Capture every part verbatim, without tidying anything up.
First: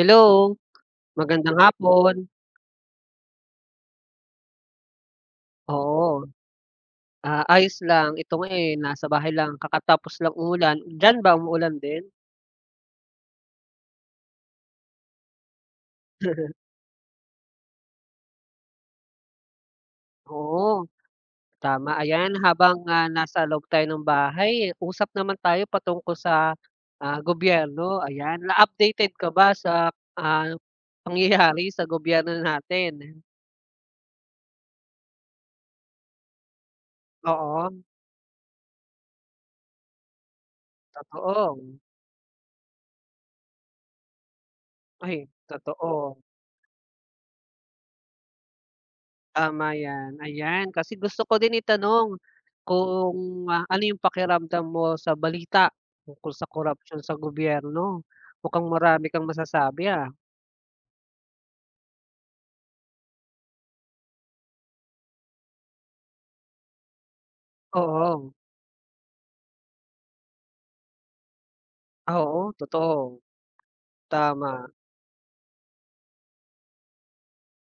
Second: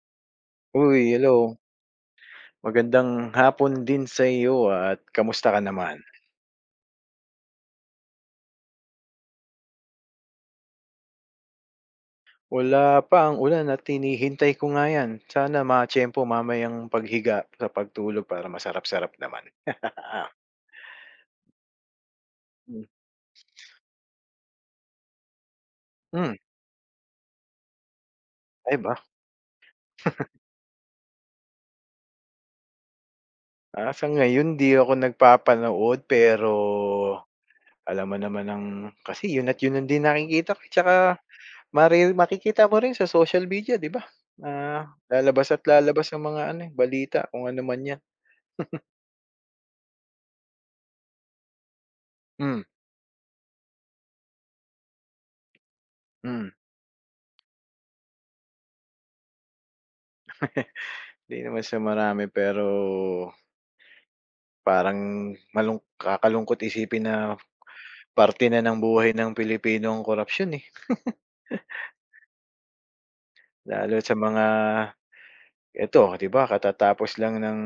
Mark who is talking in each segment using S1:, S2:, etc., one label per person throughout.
S1: Hello,
S2: Uy,
S1: magandang
S2: hello.
S1: hapon.
S2: Magandang hapon din sa iyo at kamusta ka naman?
S1: Oo, ah, ayos lang. Ito nga, eh, nasa bahay lang kakatapos lang umulan. Diyan ba umuulan din?
S2: Wala pa ang ulan at hinihintay ko nga yan. Sana matiyempo mamayang paghiga sa pagtulog para masarap-sarap naman.
S1: Oo, tama. Ayan, habang,
S2: Hmm,
S1: ah, nasa loob tayo ng bahay, usap naman tayo patungkol
S2: hmm,
S1: sa, ah, gobyerno. Ayan,
S2: ay ba?
S1: na-updated ka ba sa, ah, pangyayari sa gobyerno natin?
S2: Ah, sa ngayon 'di ako nagpapanood pero
S1: Oo,
S2: alam mo naman ang kasi yun at yun ang din nakikita ko eh. Tsaka
S1: totoo.
S2: mari makikita mo rin sa social media 'di ba? Ah,
S1: Ay,
S2: lalabas at lalabas
S1: totoo.
S2: ang mga ano, eh, balita kung ano man 'yan.
S1: Tama 'yan, ayan. Kasi gusto ko din itanong
S2: Hmm,
S1: kung, ah, ano yung pakiramdam mo sa balita tungkol sa
S2: hmm.
S1: korupsyon sa gobyerno? Mukhang marami kang masasabi, ah.
S2: Hindi naman sa marami, pero parang malung kakalungkot isipin na
S1: Oo,
S2: parte na ng buhay ng Pilipino ang korapsiyon, eh.
S1: oo, totoo,
S2: Lalo sa mga
S1: tama.
S2: eto, 'di ba, katatapos lang ng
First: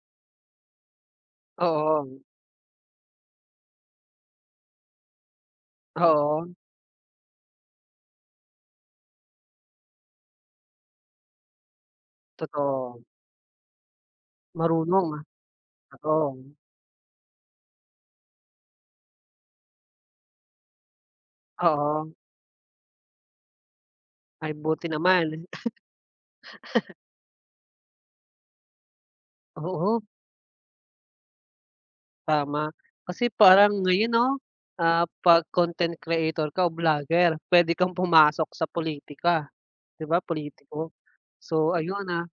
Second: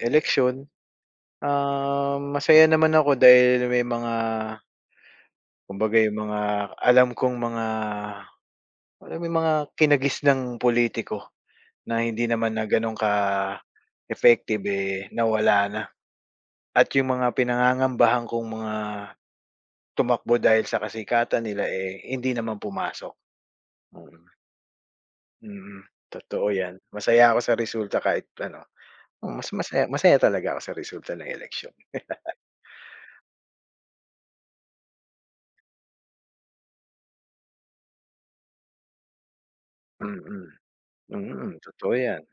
S2: eleksyon. Ah,
S1: Oo,
S2: masaya naman ako dahil may mga kumbaga yung
S1: oo,
S2: mga alam kong mga alam mo yung mga kinagis ng pulitiko na hindi naman na gano'n
S1: totoo.
S2: ka-effective, eh,
S1: Marunong, ah,
S2: nawala na.
S1: totoo.
S2: At yung mga pinangangambahan kong mga tumakbo dahil sa kasikatan nila, eh,
S1: Oo,
S2: hindi naman pumasok. Mm,
S1: ay buti naman.
S2: mm, totoo 'yan. Masaya ako sa resulta kahit ano, oo, mas masaya
S1: Oo,
S2: masaya talaga ako sa resulta ng eleksyon.
S1: tama. Kasi parang ngayon 'no, ah, 'pag content creator ka o vlogger, puwede kang pumasok sa politika. 'Di ba
S2: Mm,
S1: politiko?
S2: mm,
S1: So
S2: totoo
S1: ayun,
S2: 'yan.
S1: ah,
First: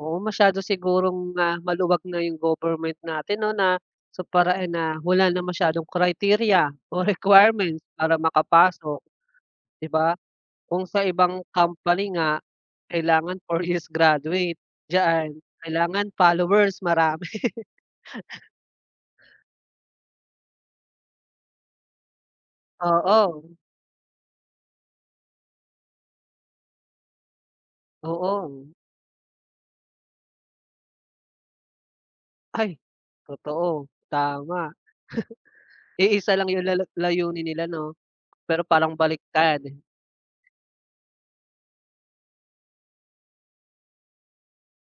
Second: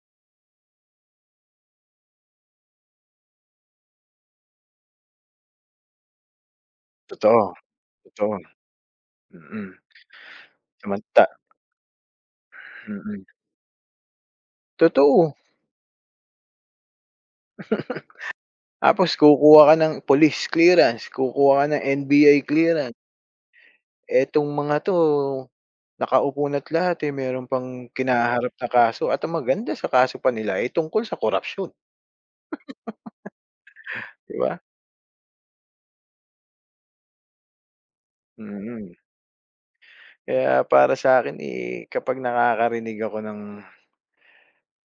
S1: oo masyado sigurong, ah, maluwag na yung government natin 'no na sa paraan na wala na masyadong criteria o
S2: Totoo,
S1: requirements para
S2: totoo,
S1: makapasok,
S2: mm.
S1: 'di ba? Kung sa
S2: Samanta
S1: ibang company nga
S2: mm,
S1: kailangan four years graduate, diyan
S2: totoo.
S1: kailangan followers marami.
S2: Tapos kukuha ka ng police clearance, kukuha ka ng N B I clearance.
S1: Oo,
S2: Etong mga 'to, nakaupo na't lahat, eh, meron pang
S1: oo.
S2: kinaharap na kaso at ang maganda sa kaso pa nila, eh, tungkol sa korapsyon,
S1: Ay, totoo,
S2: 'di ba?
S1: tama. Iisa lang yung lala layunin nila 'no, pero
S2: Mm.
S1: parang baliktad.
S2: Kaya para sa akin eh, kapag nakakarinig ako ng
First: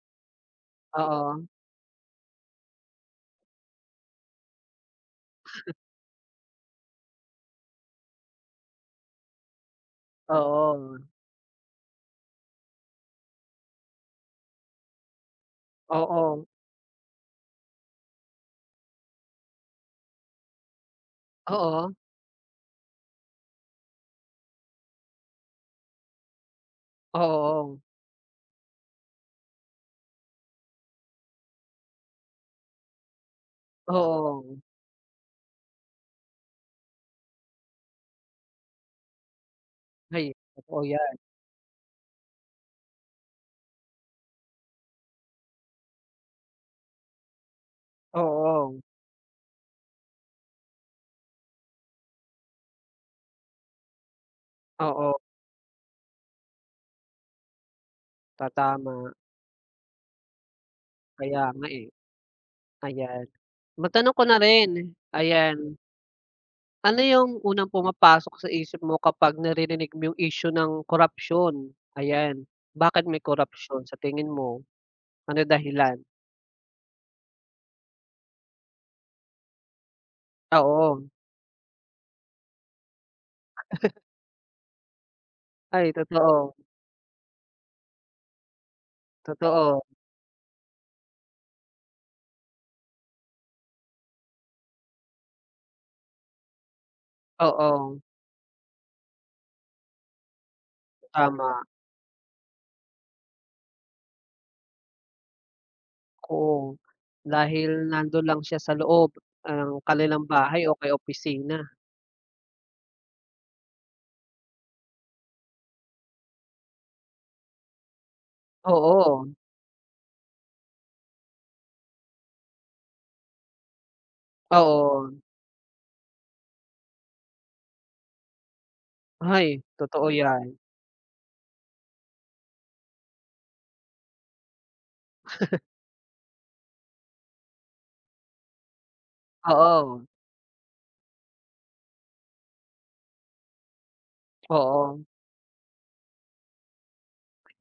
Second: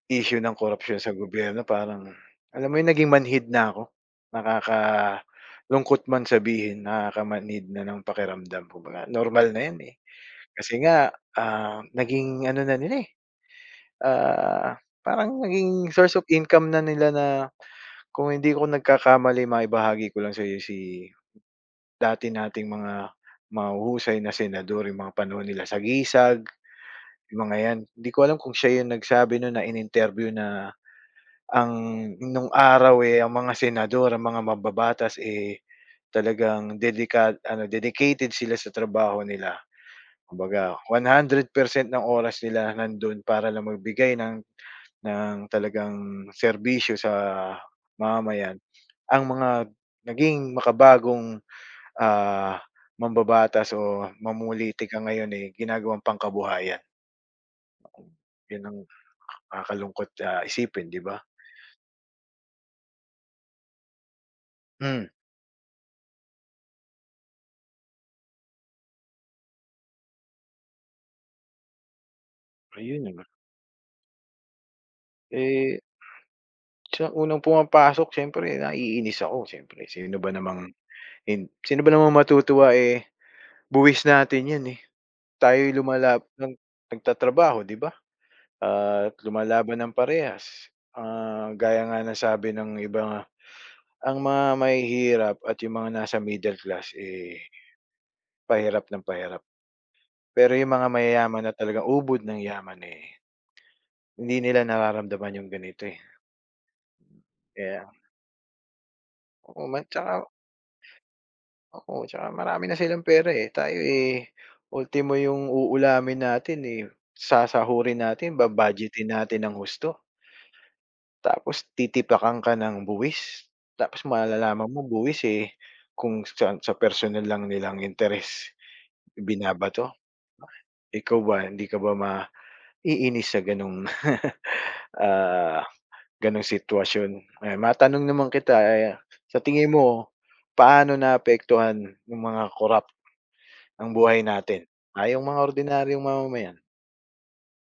S2: issue ng korupsyon sa
S1: Oo,
S2: gobyerno parang alam mo 'yun, naging manhid na ako. Nakakalungkot man sabihin, nakakamanhid na ng pakiramdam kumbaga normal na 'yan, eh. Kasi
S1: oo,
S2: nga, ah, naging ano na nila, eh, ah, parang naging source of
S1: oo.
S2: income na nila na kung hindi ako nagkakamali maibahagi ko lang sa'yo si
S1: Oo,
S2: dati nating mga mahuhusay na senador, yung mga panahon nila sa Gisag. Yung mga 'yan,
S1: oo,
S2: hindi ko alam kung siya yung nagsabi nun na in-interview na ang nung araw, eh, ang mga senador, ang mga
S1: oo.
S2: mababatas eh, talagang dedika ano, dedicated sila sa trabaho nila.
S1: Ay,
S2: Kumbaga
S1: totoo
S2: one
S1: yan.
S2: hundred percent ng oras nila nandun para lang magbigay ng ng talagang serbisyo sa mamamayan.
S1: Oo,
S2: Ang mga naging makabagong, ah, mambabatas o mamumulitika
S1: oo,
S2: ngayon, eh, ginagawang pangkabuhayan. Yun ang
S1: tatama.
S2: nakakalungkot, ah, isipin, 'di ba?
S1: Kaya nga, eh, ayan. Matanong ko na rin,
S2: Hmm.
S1: ayan. Ano yung unang pumapasok sa isip mo kapag naririnig mo yung issue ng korapsyon? Ayan, bakit
S2: Ayun,
S1: may
S2: ano.
S1: korupsyon? Sa tingin mo? Ano
S2: Eh,
S1: dahilan?
S2: sa unang pumapasok siyempre naiinis ako, siyempre sino ba namang
S1: Oo,
S2: hin sino ba namang matutuwa, eh, buwis natin 'yan, eh. Tayo
S1: ay
S2: lumalab
S1: totoo,
S2: ng nagtatrabaho, 'di ba? At lumalaban
S1: totoo.
S2: ng parehas. Ah, gaya nga ng sabi ng iba nga, ang mga mahihirap at yung mga nasa middle class, eh,
S1: Oo,
S2: pahirap ng pahirap. Pero yung mga mayayaman na
S1: tama,
S2: talagang ubod ng yaman, eh, hindi nila nararamdaman yung ganito, eh.
S1: oo. Dahil
S2: Kaya
S1: nandun lang siya sa loob
S2: oo,
S1: ng
S2: man
S1: kanilang
S2: tsaka
S1: bahay o kay opisina.
S2: oo, tsaka marami na silang pera, eh. Tayo, eh, ultimo yung uulamin natin, eh, sasahurin natin, ba-budgetin
S1: Oo,
S2: natin nang husto, tapos titipakan ka ng buwis. Tapos malalaman mo
S1: oo.
S2: buwis, eh, kung sa sa personal lang nilang interes
S1: Ay,
S2: binabato.
S1: totoo 'yan.
S2: Ikaw ba, hindi ka ba maiinis sa gano'ng, ah, gano'ng sitwasyon? Eh, matanong naman kita, eh, sa tingin
S1: Oo,
S2: mo, paano naapektuhan ng mga korap ang buhay natin,
S1: oo.
S2: ah, yung mga ordinaryong mamamayan.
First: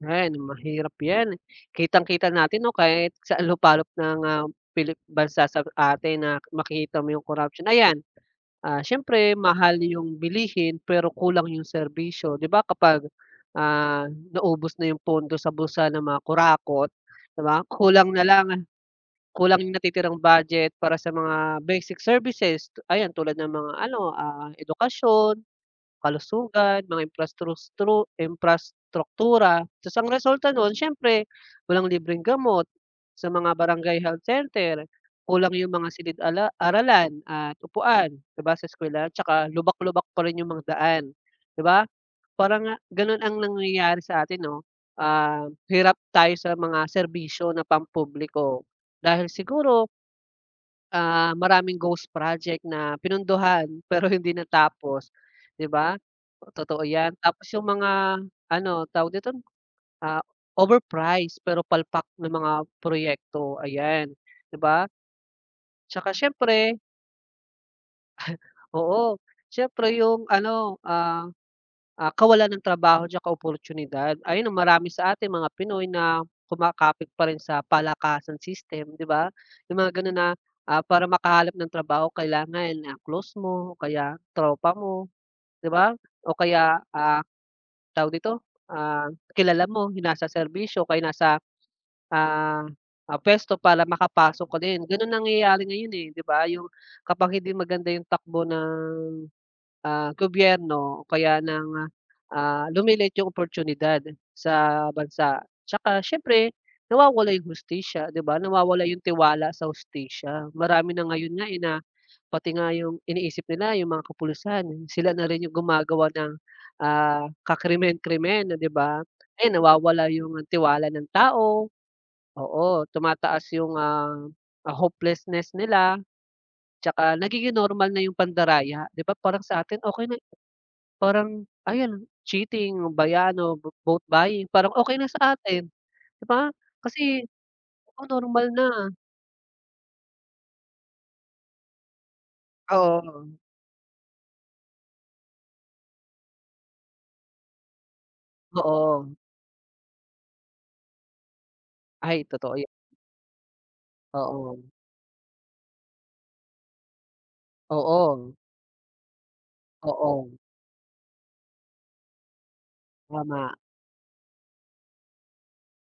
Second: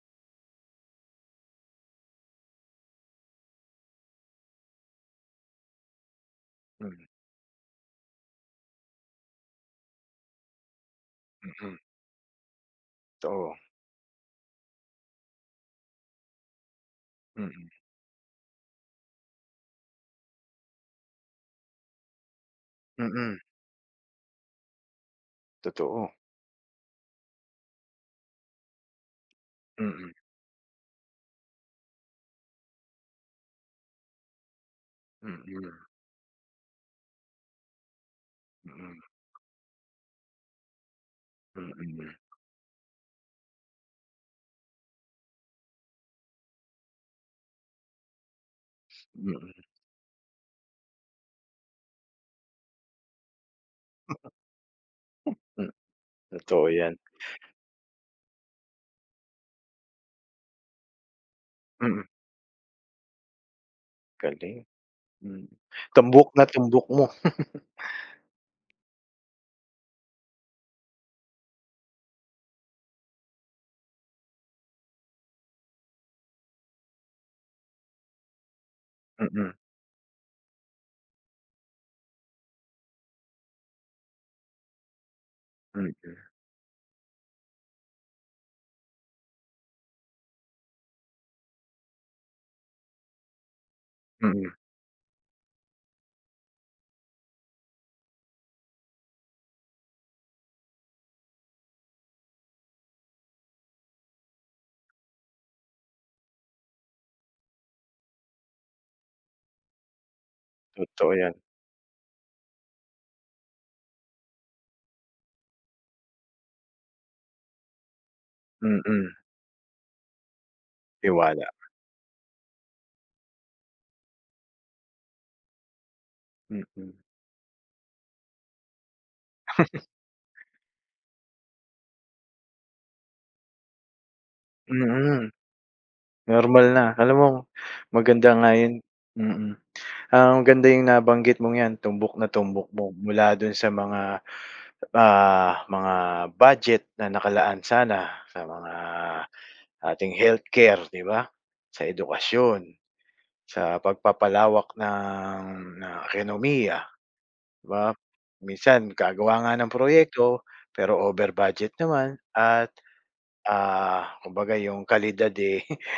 S1: Ayan, mahirap 'yan. Kitang-kita natin 'no, kahit sa lupalop ng, ah, Pilip bansa sa atin na makikita
S2: Mm,
S1: mo yung corruption. Ayan, ah, siyempre mahal yung bilihin pero kulang yung
S2: mm,
S1: serbisyo. 'Di ba kapag,
S2: totoo.
S1: ah, naubos na yung pondo sa bulsa ng mga kurakot, 'di ba,
S2: Mm,
S1: kulang na lang kulang yung natitirang budget para sa mga basic services. Ayan, tulad
S2: mm,
S1: ng mga ano, ah, edukasyon,
S2: totoo.
S1: kalusugan, mga imprastrustru imprastruktura. Ta's ang
S2: Mm,
S1: resulta no'n siyempre walang libreng gamot sa mga barangay health center,
S2: mm,
S1: kulang yung mga silid aralan at upuan, 'di ba, sa
S2: mm,
S1: eskuwelahan tsaka lubak-lubak pa rin yung mga daan, 'di ba?
S2: mm,
S1: Parang nga gano'n ang nangyayari sa atin 'no, ah, hirap tayo sa mga serbisyo na pampubliko dahil
S2: mm,
S1: siguro ah, maraming ghost project na pinunduhan pero hindi natapos, 'di
S2: hmm,
S1: ba?
S2: totoo
S1: Totoo
S2: yan.
S1: 'yan. Tapos yung mga ano, tawag dito, ah, overpriced pero
S2: Mm,
S1: palpak na mga proyekto, ayan, 'di
S2: galing.
S1: ba?
S2: Mm,
S1: Tsaka
S2: tumbok na
S1: siyempre
S2: tumbok mo.
S1: oo, siyempre yung ano, ah Ah, kawalan ng trabaho 'tsaka oportunidad. Ayun ang marami sa atin mga Pinoy na kumakapit pa rin sa palakasan system, 'di ba?
S2: Mm,
S1: Yung mga gano'n na, ah, para makahanap ng trabaho kailangan, na close mo o kaya tropa mo, 'di
S2: mm,
S1: ba?
S2: mm,
S1: O kaya, ah, tawag dito, ah, kilala mo, yung nasa serbisyo kaya nasa, ah, ah, puwesto para makapasok
S2: mm.
S1: ka din. Gano'n nangyayari ngayon, eh, 'di ba? Yung kapag hindi maganda yung takbo ng ah, gobyerno o kaya ng, ah, lumilit yung oportunidad sa bansa. Tsaka siyempre nawawala yung hustisya, 'di ba? Nawawala yung tiwala sa hustisya. Marami na
S2: Totoo
S1: ngayon
S2: yan.
S1: nga, eh, na pati nga yung iniisip nila yung mga kapulisan, sila na rin yung gumagawa ng, ah, kakrimen-krimen, 'di
S2: Mm,
S1: ba?
S2: mm,
S1: Ayan, nawawala yung tiwala ng
S2: tiwala.
S1: tao, oo, tumataas yung, ah, ah, hopelessness nila,
S2: Mm, mm,
S1: tsaka nagiging normal na yung pandaraya, 'di ba? Parang sa atin okay na. Parang ayun, cheating, bayano, bo vote buying, parang okey na
S2: mm,
S1: sa atin, 'di ba?
S2: normal na. Alam
S1: Kasi
S2: mo
S1: oo,
S2: maganda
S1: normal
S2: nga yun.
S1: na.
S2: Mm, mm. Ah, ang ganda yung nabanggit mong 'yan, tumbok na tumbok mo
S1: Oo,
S2: mula do'n sa mga, ah, mga budget na nakalaan sana sa mga
S1: oo.
S2: ating healthcare, 'di ba? Sa
S1: Ay, totoo
S2: edukasyon,
S1: yan,
S2: sa
S1: oo.
S2: pagpapalawak ng ng ekonomiya, 'di ba?
S1: Oo,
S2: Minsan gagawa nga ng
S1: oo,
S2: proyekto pero over budget naman at,
S1: tama.
S2: ah, kumbaga yung kalidad, eh,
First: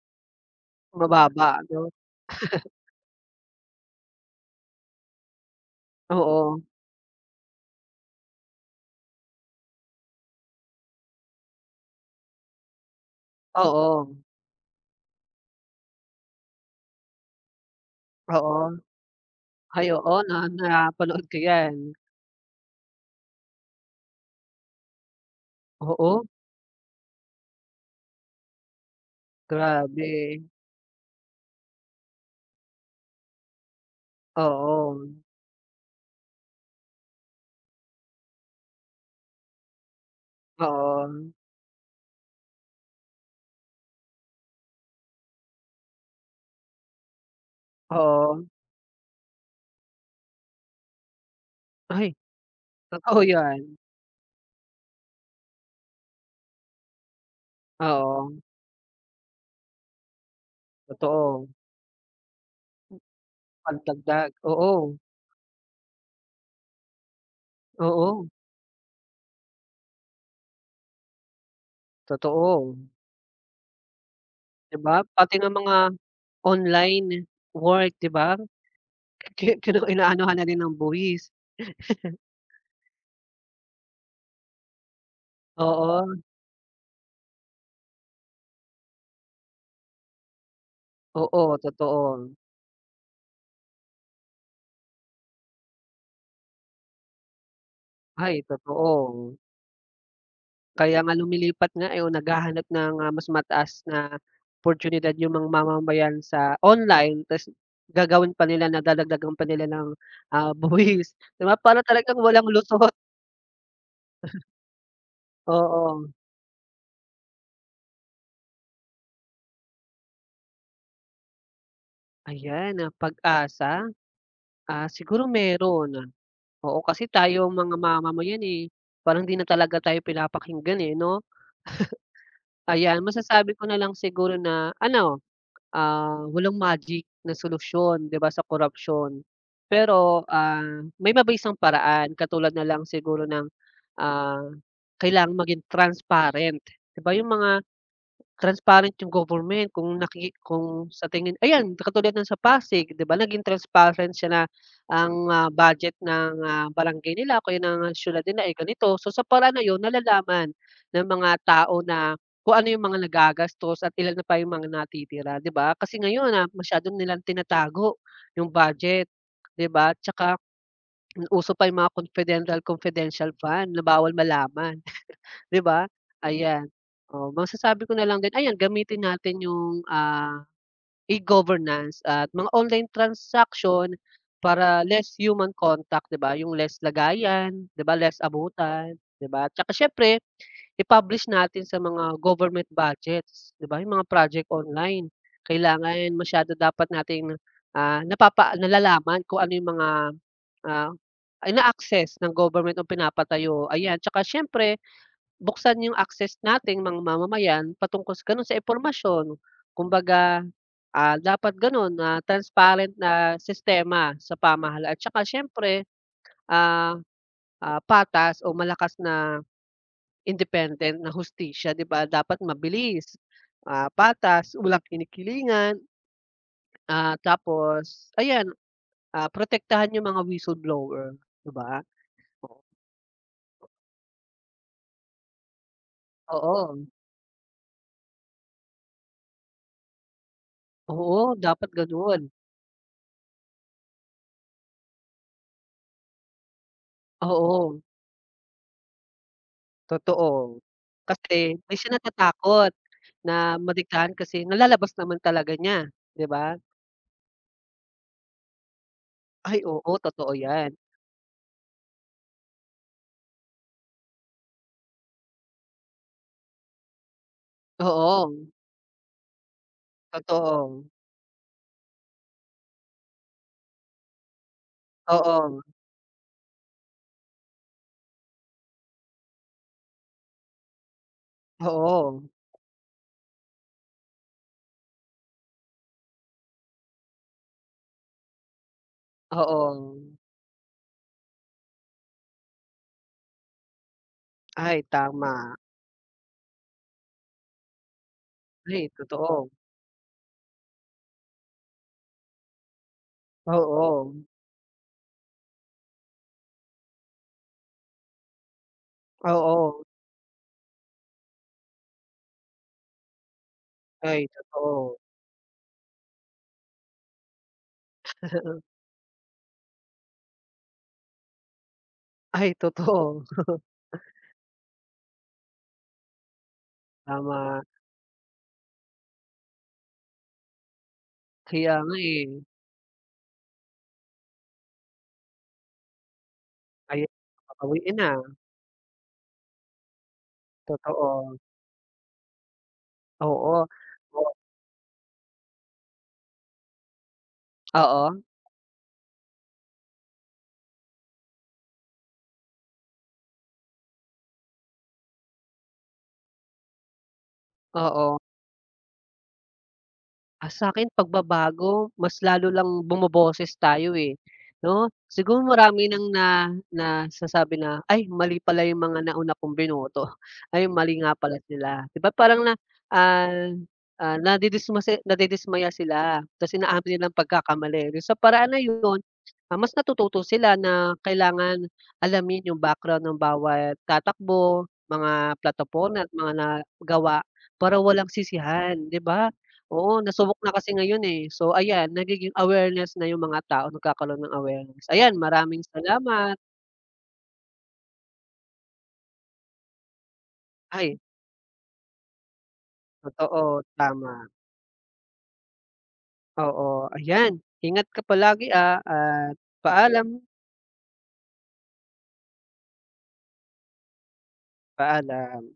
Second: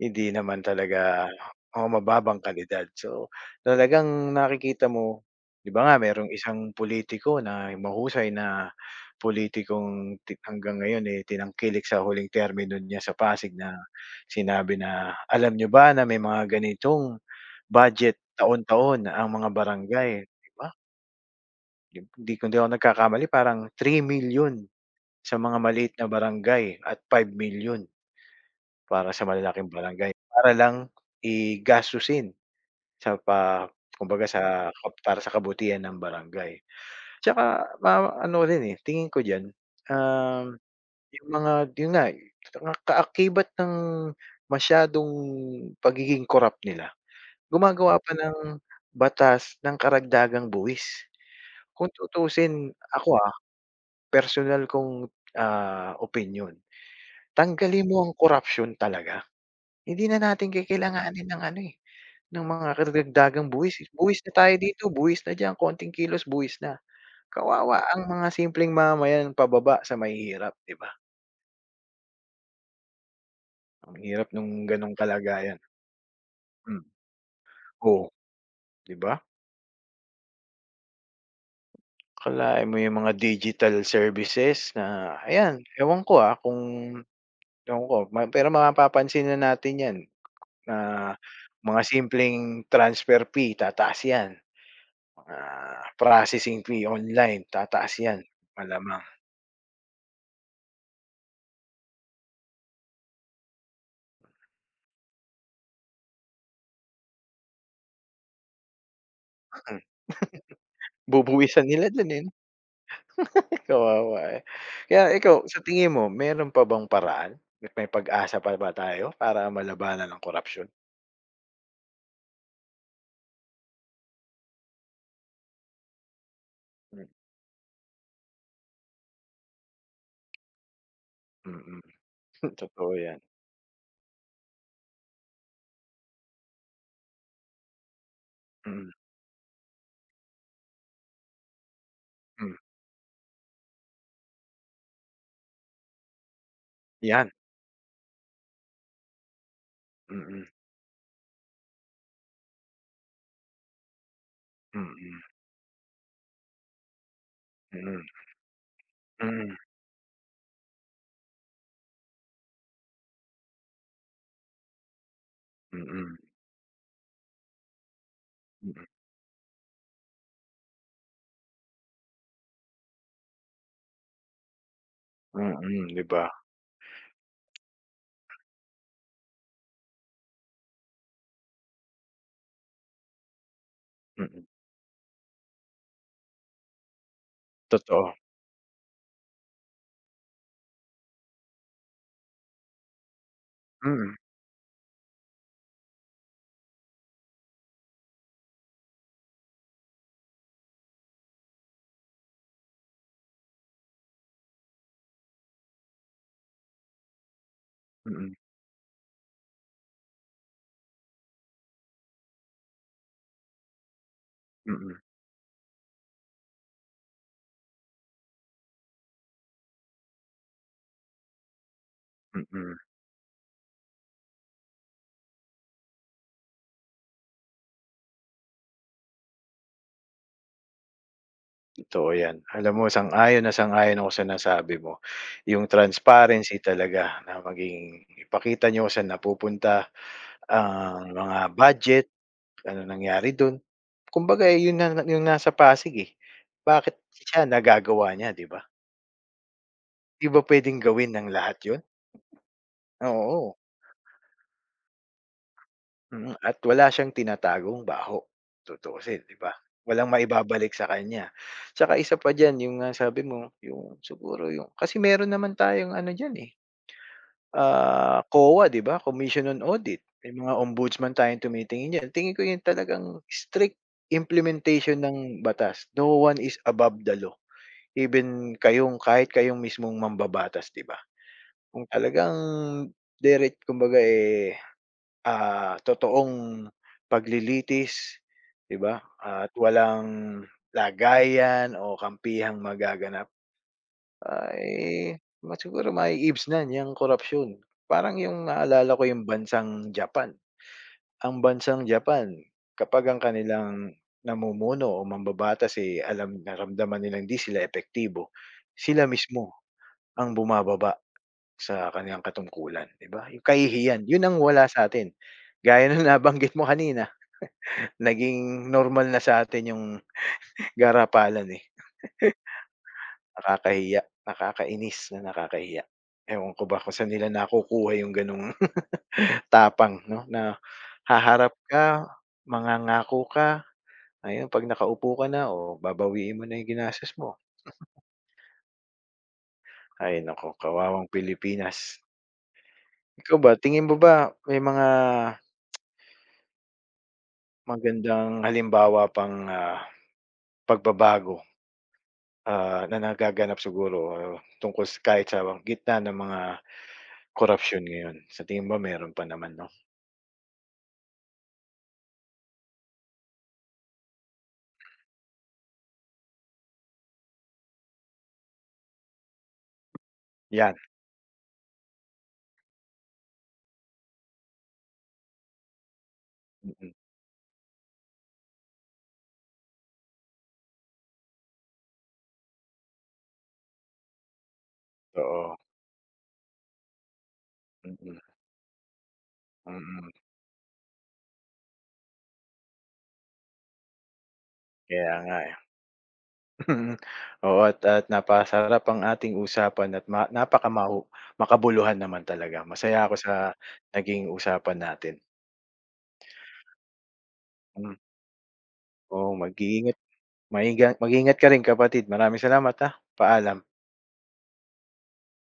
S2: hindi naman talaga
S1: Mababa 'no?
S2: o mababang kalidad. So, talagang nakikita mo, 'di ba nga merong
S1: Oo,
S2: isang politiko na mahusay na pulitikong ti hanggang ngayon, eh, tinangkilik sa huling termino niya sa Pasig na
S1: oo,
S2: sinabi na, "Alam nyo ba na may mga ganitong budget
S1: oo.
S2: taon-taon ang mga
S1: Ay,
S2: barangay?"
S1: oo, na
S2: 'Di ba?
S1: napanood ko yan.
S2: Di di kung di ako nagkakamali parang three million sa mga maliit na
S1: Oo,
S2: barangay at five million para sa malalaking barangay,
S1: grabe.
S2: para lang i sa pa kumbaga sa kap
S1: Oo,
S2: para sa kabutihan ng barangay. Tsaka ma ano rin, eh, tingin ko diyan, um,
S1: oo,
S2: yung mga yun nga, mga kaakibat ng masyadong pagiging corrupt nila, gumagawa pa
S1: oo.
S2: ng batas ng karagdagang buwis. Kung
S1: Ay,
S2: tutuusin, ako,
S1: totoo
S2: ah,
S1: yan.
S2: personal kong, ah, opinyon, tanggalin mo ang
S1: Oo,
S2: korapsyon talaga. Hindi na natin kikailanganin ng
S1: totoo.
S2: ano, eh, ng mga karagdagang buwis, eh. Buwis
S1: Pagdagdag,
S2: na tayo
S1: oo,
S2: dito, buwis na diyan, konting kilos buwis na. Kawawa ang
S1: oo.
S2: mga simpleng mamamayan pababa sa mahihirap, 'di ba?
S1: Totoo,
S2: Ang hirap nung
S1: 'di
S2: gano'ng
S1: ba? Pati nga
S2: kalagayan,
S1: mga
S2: hmm,
S1: online work,
S2: oh,
S1: 'di ba?
S2: 'di ba?
S1: Ki kinu Inaanuhan na rin ng buwis.
S2: Akalain mo yung mga digital services na ayan, ewan ko,
S1: Oo,
S2: ah, kung ewan ko ma pero mapapansin na natin 'yan na
S1: oo,
S2: mga
S1: totoo.
S2: simpleng transfer fee tataas 'yan, mga processing fee online tataas 'yan,
S1: Ay, totoo.
S2: malamang.
S1: Kaya nga lumilipat nga, eh, o naghahanap ng, ah, mas mataas na oportunidad yung mga mamamayan sa online ta's gagawin pa nila na dadagdagan pa nila
S2: Hmm,
S1: ng, ah, buwis, 'di ba?
S2: bubuwisan
S1: Para
S2: nila do'n,
S1: talagang
S2: eh. No?
S1: walang lusot.
S2: Kawawa, eh. Kaya ikaw, sa
S1: Oo,
S2: tingin mo meron pa bang paraan at may pag-asa pa ba tayo para malabanan ang korapsiyon?
S1: ayan, ah, pag-asa, ah, siguro meron. ah. Oo,
S2: Hmm,
S1: kasi
S2: mm.
S1: tayo mga mamamayan, eh, parang hindi na talaga tayo pinapakinggan, eh, 'no?
S2: Mm-mm. Totoo
S1: Ayan,
S2: 'yan.
S1: masasabi ko na lang siguro na ano, ah, walang magic na solusyon, 'di ba, sa
S2: Mm,
S1: korupsiyon. Pero, ah, may mabisang paraan
S2: hmm.
S1: katulad na lang siguro ng, ah, kailangang maging transparent, 'di ba, yung
S2: 'Yan,
S1: mga Transparent yung government kung naki
S2: mm,
S1: kung sa tingin ayan, katulad ng sa Pasig 'di ba naging transparent siya na ang,
S2: mm,
S1: ah, budget ng, ah, barangay nila o kaya ng
S2: mm,
S1: siyudad nila, eh, ganito. So, sa paraan
S2: mm,
S1: na yun nalalaman ng mga tao na kung ano yung mga nagagastos at ilan na pa yung mga natitira, 'di ba? Kasi
S2: mm,
S1: ngayon, ah, masyado nilang tinatago yung budget, 'di ba? Tsaka uso pa yung mga confidential confidential fund na bawal malaman.
S2: mm,
S1: 'Di ba?
S2: mm, 'di ba?
S1: Ayan, oo, masasabi ko na lang din, ayan gamitin natin yung, ah, e-governance at mga online transaction
S2: Mm,
S1: para less human contact, 'di ba? Yung less lagayan, 'di ba,
S2: totoo.
S1: less abutan, 'di ba? Tsaka siyempre i-publish natin sa mga government budgets, 'di ba, yung mga
S2: Mm,
S1: project online. Kailangan masyado dapat nating, ah, napapa nalalaman kung ano yung mga, ah, ay na access ng government o pinapatayo, ayan. Tsaka siyempre Buksan yung access nating mga mamamayan patungkol sa
S2: mm,
S1: gano'n sa impormasyon. Kumbaga, ah, dapat gano'n na transparent na sistema sa
S2: mm,
S1: pamahalaan. Tsaka siyempre, ah, ah, patas o malakas na independent na hustisya, 'di ba? Dapat
S2: mm,
S1: mabilis, ah, patas, walang kinikilingan, ah, tapos ayan, ah, protektahan yung mga whistleblower, 'di ba?
S2: totoo 'yan. Alam mo sang-ayon na sang-ayon ako sa nasabi mo. Yung transparency
S1: Oo.
S2: talaga na maging ipakita niyo kung saan napupunta ang
S1: Oo,
S2: mga
S1: dapat
S2: budget.
S1: gano'n.
S2: Ano nangyari don kumbaga, eh, yun na yung nasa Pasig, eh. Bakit siya
S1: Oo.
S2: nagagawa niya, 'di ba? 'Di ba
S1: Totoo.
S2: puwedeng gawin ng
S1: Kasi
S2: lahat
S1: hindi
S2: yun?
S1: siya natatakot
S2: Oo,
S1: na madiktahan kasi nalalabas naman talaga niya, 'di
S2: mm,
S1: ba?
S2: at wala siyang tinatagong baho, tutuusin, 'di ba?
S1: Ay, oo,
S2: Walang
S1: totoo 'yan.
S2: maibabalik sa kanya. Tsaka isa pa diyan yung, ah, sabi mo, yung siguro yung kasi meron naman tayong ano diyan, eh, ah,
S1: Oo,
S2: COA, 'di ba, Commission on Audit. May mga
S1: totoo.
S2: ombudsman tayong tumitingin diyan. Tingin ko yun talagang strict implementation ng
S1: Oo,
S2: batas. No one is above the law. Even kayong kahit kayong mismong mambabatas, 'di ba? Kung
S1: oo,
S2: talagang deret kumbaga, eh, ah, totoong paglilitis, 'di ba? At
S1: oo.
S2: walang lagayan o kampihang magaganap, ay
S1: Ay, tama.
S2: ma siguro mai na yang korupsyon. Parang yung
S1: Ay,
S2: naalala ko yung
S1: totoo.
S2: bansang Japan. Ang bansang Japan, kapag ang kanilang
S1: Oo,
S2: namumuno o mambabatas, eh, alam naramdaman nilang 'di sila epektibo, sila mismo
S1: oo.
S2: ang bumababa sa kaniyang katungkulan, 'di ba? Yung kahihiyan,
S1: Ay,
S2: yun ang wala sa
S1: totoo.
S2: atin, gaya ng nabanggit mo kanina, naging normal na sa atin yung garapalan, eh.
S1: Ay, totoo.
S2: Nakakahiya, nakakainis na nakakahiya. Ewan ko ba kung saan nila
S1: Tama.
S2: nakukuha yung gano'ng tapang 'no, na haharap
S1: Kaya nga,
S2: ka,
S1: eh.
S2: mangangako ka, ayun 'pag nakaupo ka na, o babawiin mo na yung
S1: Ay,
S2: ginastos mo.
S1: babawiin na.
S2: Ay naku, kawawang
S1: Totoo.
S2: Pilipinas. Ikaw ba,
S1: Oo.
S2: tingin mo ba
S1: O
S2: may mga
S1: oo,
S2: magandang halimbawa pang, ah, pagbabago, ah, na nagaganap siguro ah, tungkol sa kahit sa gitna ng mga korapsiyon ngayon.
S1: oo.
S2: Sa tingin mo meron pa naman 'no?
S1: Ah, sa'kin pagbabago mas lalo lang bumoboses tayo, eh, 'no? Siguro marami ng na nasasabi na, "Ay mali pala yung mga nauna kong binoto. Ay
S2: 'Yan,
S1: mali nga pala sila." 'Di ba parang na, ah, ah, nadidismase nadidismaya sila kasi
S2: mm,
S1: naamin nilang pagkakamali. Sa paraan na yun, ah, mas natututo sila na kailangan alamin yung background ng bawat tatakbo, mga
S2: oo,
S1: plataporma at mga nagawa para walang
S2: mm,
S1: sisihan, 'di ba? Oo,
S2: mm.
S1: nasubok na kasi ngayon, eh. So ayan, nagiging awareness na yung mga tao, nagkakaroon ng awareness.
S2: Kaya
S1: Ayan,
S2: nga, eh.
S1: maraming salamat.
S2: Oo at at napakasarap ang ating usapan at ma
S1: Ay,
S2: napakamahu makabuluhan naman talaga. Masaya ako sa
S1: totoo, tama.
S2: naging usapan natin.
S1: Oo, ayan. Ingat
S2: Hmm,
S1: ka palagi, ah,
S2: oo,
S1: at
S2: mag-iingat
S1: paalam.
S2: maingat mag-ingat ka rin kapatid. Maraming salamat, ah. Paalam.
S1: Paalam.